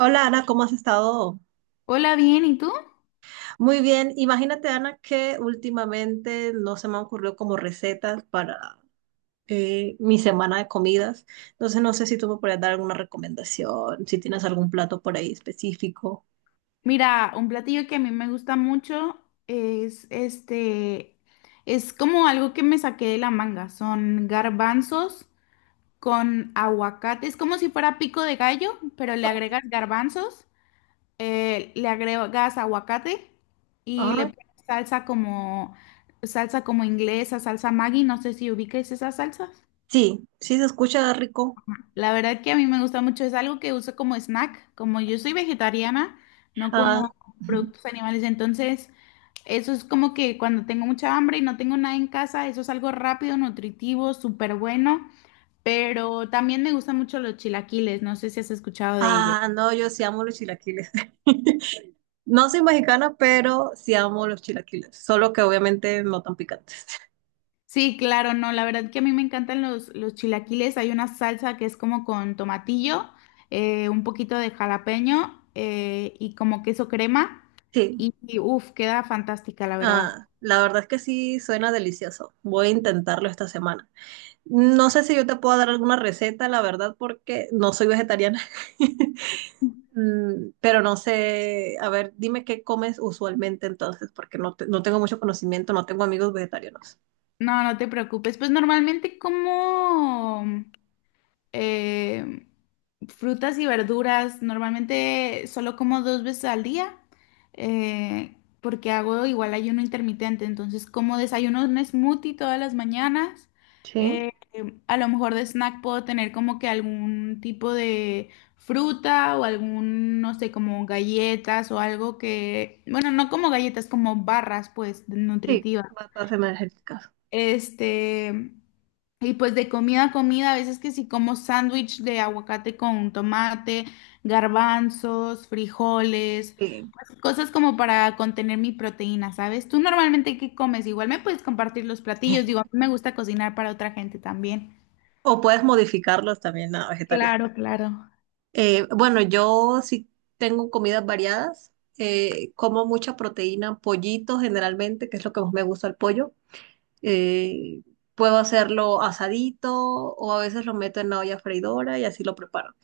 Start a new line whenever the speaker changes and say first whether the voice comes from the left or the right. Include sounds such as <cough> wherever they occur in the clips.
right: Hola Ana, ¿cómo has estado?
left: Hola, bien, ¿y tú?
right: Muy bien. Imagínate Ana que últimamente no se me han ocurrido como recetas para mi semana de comidas. Entonces no sé si tú me puedes dar alguna recomendación, si tienes algún plato por ahí específico.
left: Mira, un platillo que a mí me gusta mucho es este, es como algo que me saqué de la manga. Son garbanzos con aguacate. Es como si fuera pico de gallo, pero le
right: Ok.
left: agregas garbanzos, le agregas aguacate y le
right: Ah,
left: pones salsa como inglesa, salsa Maggi. No sé si ubiques esas salsas.
right: sí, sí se escucha rico.
left: La verdad que a mí me gusta mucho, es algo que uso como snack, como yo soy vegetariana, no
right: Ah,
left: como
right: <laughs>
left: productos animales, entonces eso es como que cuando tengo mucha hambre y no tengo nada en casa, eso es algo rápido, nutritivo, súper bueno, pero también me gustan mucho los chilaquiles, no sé si has escuchado de ellos.
right: ah, no, yo sí amo los chilaquiles. <laughs> No soy mexicana, pero sí amo los chilaquiles, solo que obviamente no tan picantes. <laughs>
left: Sí, claro, no, la verdad que a mí me encantan los chilaquiles, hay una salsa que es como con tomatillo, un poquito de jalapeño y como queso crema
right: Sí.
left: y uff, queda fantástica, la verdad.
right: Ah, la verdad es que sí suena delicioso. Voy a intentarlo esta semana. No sé si yo te puedo dar alguna receta, la verdad, porque no soy vegetariana. <laughs> Mm, pero no sé, a ver, dime qué comes usualmente entonces, porque no, no tengo mucho conocimiento, no tengo amigos vegetarianos.
left: No, no te preocupes. Pues normalmente como eh, frutas y verduras, normalmente solo como 2 veces al día, porque hago igual ayuno intermitente. Entonces como desayuno un smoothie todas las mañanas.
right: Sí,
left: eh, a lo mejor de snack puedo tener como que algún tipo de fruta o algún, no sé, como galletas o algo que, bueno, no como galletas, como barras pues
right: sí,
left: nutritivas.
right: batas energéticas.
left: Este, y pues de comida a comida, a veces que sí como sándwich de aguacate con tomate, garbanzos, frijoles,
right: Sí.
left: pues, cosas como para contener mi proteína, ¿sabes? Tú normalmente qué comes, igual me puedes compartir los platillos, digo, a mí me gusta cocinar para otra gente también.
right: O puedes modificarlos también a vegetarianos.
left: Claro, claro.
right: Bueno, yo sí tengo comidas variadas. Como mucha proteína, pollito generalmente, que es lo que más me gusta el pollo. eh, Puedo hacerlo asadito o a veces lo meto en la olla freidora y así lo preparo.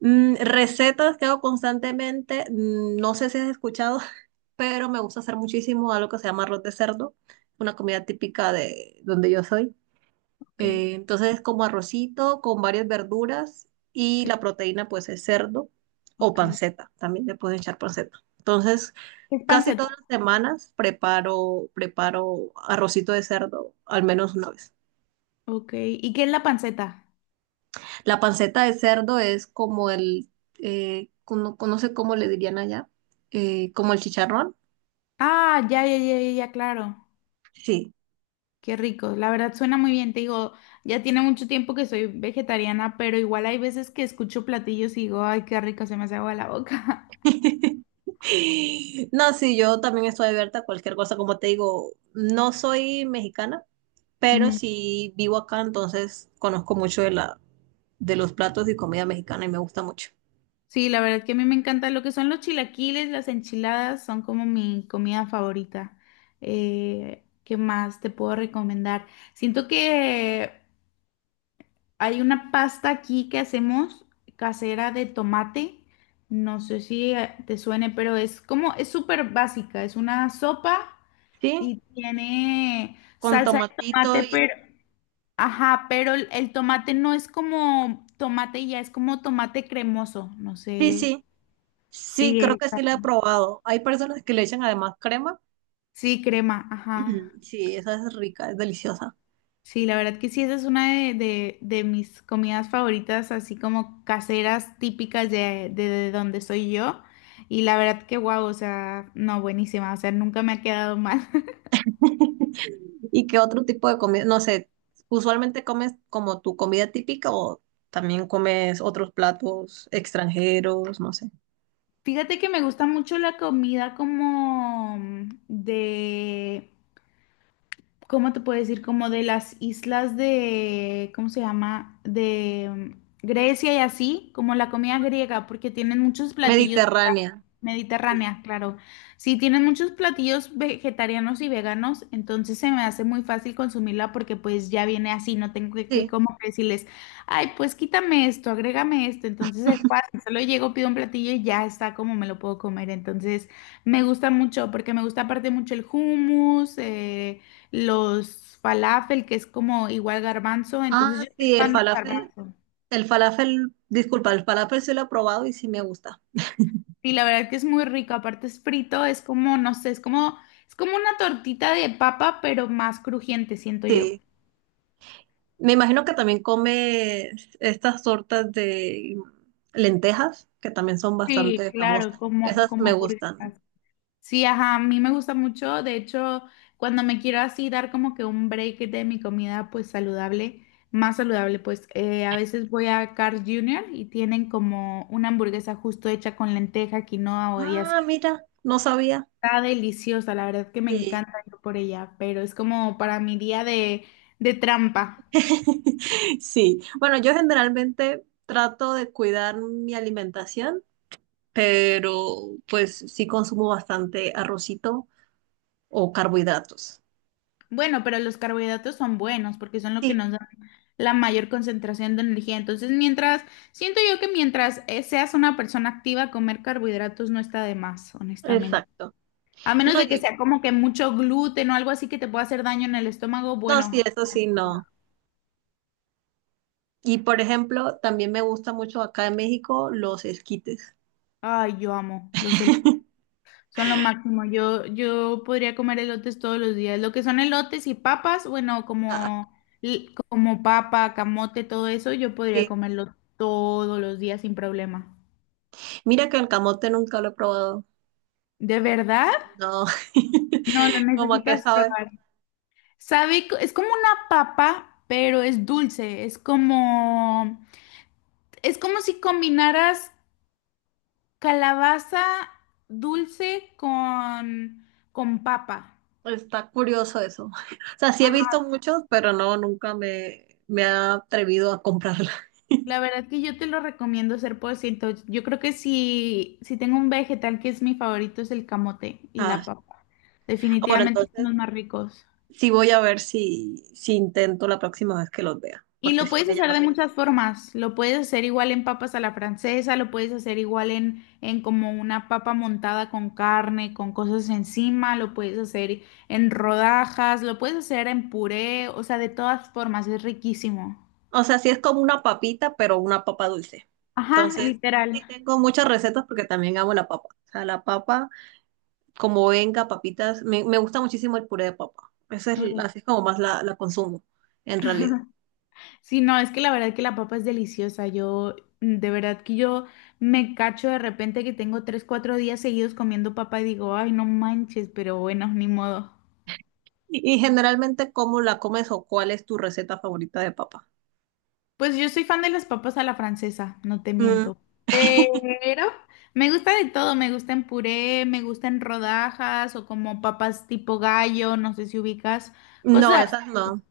right: Mm, recetas que hago constantemente, mm, no sé si has escuchado, <laughs> pero me gusta hacer muchísimo algo que se llama arroz de cerdo, una comida típica de donde yo soy.
left: Ok,
right: Entonces es como arrocito con varias verduras y
left: qué-
right: la proteína pues es cerdo
left: ok.
right: o
left: ¿Qué
right: panceta, también le pueden echar panceta. Entonces
left: es
right: casi
left: panceta?
right: todas las semanas preparo, preparo arrocito de cerdo al menos una vez.
left: Ok, ¿y qué es la panceta?
right: La panceta de cerdo es como el, no, no sé cómo le dirían allá, como el chicharrón.
left: Ah, ya, ya, ya, ya, ya, claro.
right: Sí.
left: Qué rico, la verdad suena muy bien, te digo, ya tiene mucho tiempo que soy vegetariana, pero igual hay veces que escucho platillos y digo, ay, qué rico, se me hace agua la boca.
right: <laughs> No, sí, yo también estoy abierta a cualquier cosa, como te digo, no soy mexicana.
left: <laughs>
right: Pero
left: Ujú.
right: si vivo acá, entonces conozco mucho de la, de los platos y comida mexicana y me gusta mucho.
left: Sí, la verdad que a mí me encanta lo que son los chilaquiles, las enchiladas, son como mi comida favorita. ¿Qué más te puedo recomendar? Siento que hay una pasta aquí que hacemos casera de tomate, no sé si te suene, pero es como, es súper básica, es una sopa.
right: Sí,
left: Y tiene
right: con
left: salsa de
right: tomatito
left: tomate,
right: y...
left: pero, ajá, pero el tomate no es como tomate ya, es como tomate cremoso, no
right: sí,
left: sé. si-
right: sí, sí,
left: Sí,
right: creo que
left: esa-
right: sí la he probado. Hay personas que le echan además crema.
left: sí, crema, ajá.
right: <clears throat> Sí, esa es rica, es deliciosa.
left: Sí, la verdad que sí, esa es una de mis comidas favoritas, así como caseras típicas de donde soy yo. Y la verdad que guau, o sea, no, buenísima, o sea, nunca me ha quedado mal. <laughs>
right: ¿Y qué otro tipo de comida? No sé, ¿usualmente comes como tu comida típica o también comes otros platos extranjeros, no sé?
left: Fíjate que me gusta mucho la comida como de ¿cómo te puedo decir? Como de las islas de, ¿cómo se llama? De Grecia y así, como la comida griega, porque tienen muchos platillos.
right: Mediterránea. Sí.
left: Mediterránea, claro. Sí, tienen muchos platillos vegetarianos y veganos, entonces se me hace muy fácil consumirla porque pues ya viene así, no tengo que
right: Sí.
left: como que decirles, ay, pues quítame esto, agrégame esto, entonces es
right: <laughs>
left: fácil, solo llego, pido un platillo y ya está como me lo puedo comer, entonces me gusta mucho porque me gusta aparte mucho el hummus, los falafel, que es como igual garbanzo, entonces
right: Ah,
left: yo soy
right: sí, el
left: fan del
right: falafel.
left: garbanzo.
right: El falafel, disculpa, el falafel sí lo he probado y sí me gusta.
left: Sí, la verdad que es muy rico, aparte es frito, es como, no sé, es como una tortita de papa, pero más crujiente, siento yo.
right: Sí. Me imagino que también come estas tortas de lentejas, que también son
left: Sí,
right: bastante
left: claro,
right: famosas.
left: como,
right: Esas
left: como
right: me gustan.
left: hamburguesas. Sí, ajá, a mí me gusta mucho, de hecho, cuando me quiero así dar como que un break de mi comida, pues saludable, más saludable, pues a veces voy a Carl Jr. y tienen como una hamburguesa justo hecha con lenteja, quinoa y
right: Ah,
left: así.
right: mira, no sabía.
left: Está deliciosa, la verdad que me
right: Sí.
left: encanta ir por ella, pero es como para mi día de trampa.
right: <laughs> Sí. Bueno, yo generalmente trato de cuidar mi alimentación, pero pues sí consumo bastante arrocito o carbohidratos.
left: Bueno, pero los carbohidratos son buenos porque son lo que
right: Sí,
left: nos dan la mayor concentración de energía. Entonces, mientras, siento yo que mientras seas una persona activa, comer carbohidratos no está de más, honestamente.
right: exacto.
left: A menos
right: No,
left: de que
right: y
left: sea como que mucho gluten o algo así que te pueda hacer daño en el estómago,
right: no, sí,
left: bueno,
right: eso sí,
left: bueno.
right: no. Y por ejemplo, también me gusta mucho acá en México los esquites.
left: Ay, yo amo los elotes.
right: <laughs>
left: Son lo máximo. Yo podría comer elotes todos los días. Lo que son elotes y papas, bueno,
right: Ah,
left: como, como papa, camote, todo eso, yo podría
right: sí.
left: comerlo todos los días sin problema.
right: Mira que el camote nunca lo he probado.
left: ¿De verdad?
right: No,
left: No, lo
right: <laughs> como a qué
left: necesitas
right: sabe.
left: probar. Sabe, es como una papa, pero es dulce. Es como si combinaras calabaza dulce con papa.
right: Está curioso eso. O sea, sí he
left: Ajá.
right: visto muchos, pero no, nunca me, me ha atrevido a comprarla. <laughs>
left: La verdad que yo te lo recomiendo ser ciento. Yo creo que si, si tengo un vegetal que es mi favorito es el camote y
right: Ah,
left: la papa.
right: bueno,
left: Definitivamente son
right: entonces
left: los más ricos.
right: sí voy a ver si, si intento la próxima vez que los vea,
left: Y
right: porque
left: lo
right: sí
left: puedes
right: me
left: hacer
right: llama
left: de
right: la
left: muchas
right: atención.
left: formas. Lo puedes hacer igual en papas a la francesa, lo puedes hacer igual en como una papa montada con carne, con cosas encima, lo puedes hacer en rodajas, lo puedes hacer en puré, o sea, de todas formas, es riquísimo.
right: O sea, sí es como una papita, pero una papa dulce.
left: Ajá,
right: Entonces,
left: literal.
right: sí tengo muchas recetas porque también amo la papa. O sea, la papa, como venga, papitas, me gusta muchísimo el puré de papa. Esa es,
left: Ujú.
right: así es como más la, la consumo, en realidad.
left: Sí, no, es que la verdad que la papa es deliciosa. Yo, mm, de verdad que yo me cacho de repente que tengo 3, 4 días seguidos comiendo papa y digo, ay, no manches, pero bueno, ni modo.
right: Y generalmente, ¿cómo la comes o cuál es tu receta favorita de papa?
left: Pues yo soy fan de las papas a la francesa, no te
right: Mm,
left: miento. Pero me gusta de todo, me gusta en puré, me gusta en rodajas o como papas tipo gallo, no sé si ubicas,
right: no,
left: cosas.
right: esas
left: Así.
right: no.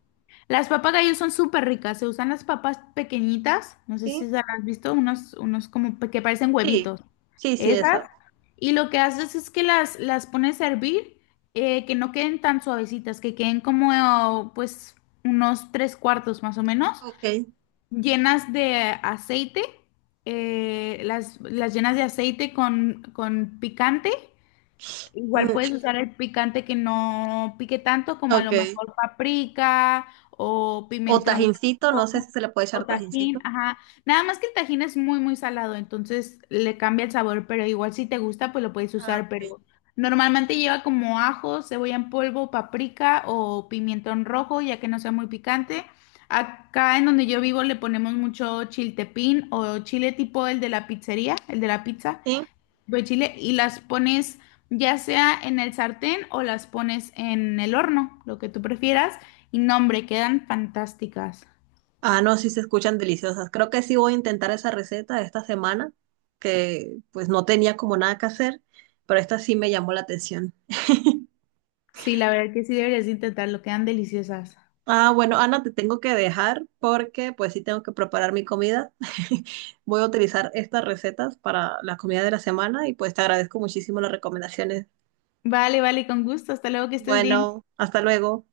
left: Las papas gallo son súper ricas, se usan las papas pequeñitas, no sé si
right: Sí,
left: las has visto, unos como que parecen
right: sí,
left: huevitos.
right: sí, sí,
left: Esas.
right: esas.
left: Y lo que haces es que las pones a hervir, que no queden tan suavecitas, que queden como pues unos 3 cuartos más o menos
right: Ok,
left: llenas de aceite, las llenas de aceite con picante. Igual
right: mm,
left: puedes usar el picante que no pique tanto, como a lo
right: ok.
left: mejor paprika o
right: O
left: pimentón
right: tajincito, no sé si
left: rojo
right: se le puede
left: o
right: echar
left: tajín,
right: tajincito.
left: ajá. Nada más que el tajín es muy, muy salado, entonces le cambia el sabor, pero igual si te gusta, pues lo puedes
right: Ah,
left: usar,
right: ok.
left: pero normalmente lleva como ajo, cebolla en polvo, paprika o pimentón rojo, ya que no sea muy picante. Acá en donde yo vivo le ponemos mucho chiltepín o chile tipo el de la pizzería, el de la pizza
right: Sí.
left: de chile y las pones ya sea en el sartén o las pones en el horno, lo que tú prefieras. Y no, hombre, quedan fantásticas.
right: Ah, no, sí se escuchan deliciosas. Creo que sí voy a intentar esa receta esta semana, que pues no tenía como nada que hacer, pero esta sí me llamó la atención.
left: Sí, la verdad que sí deberías de intentarlo, quedan deliciosas.
right: Ah, bueno, Ana, te tengo que dejar porque pues sí tengo que preparar mi comida. <laughs> Voy a utilizar estas recetas para la comida de la semana y pues te agradezco muchísimo las recomendaciones.
left: Vale, vale, con gusto. Hasta luego, que estés bien.
right: Bueno, hasta luego.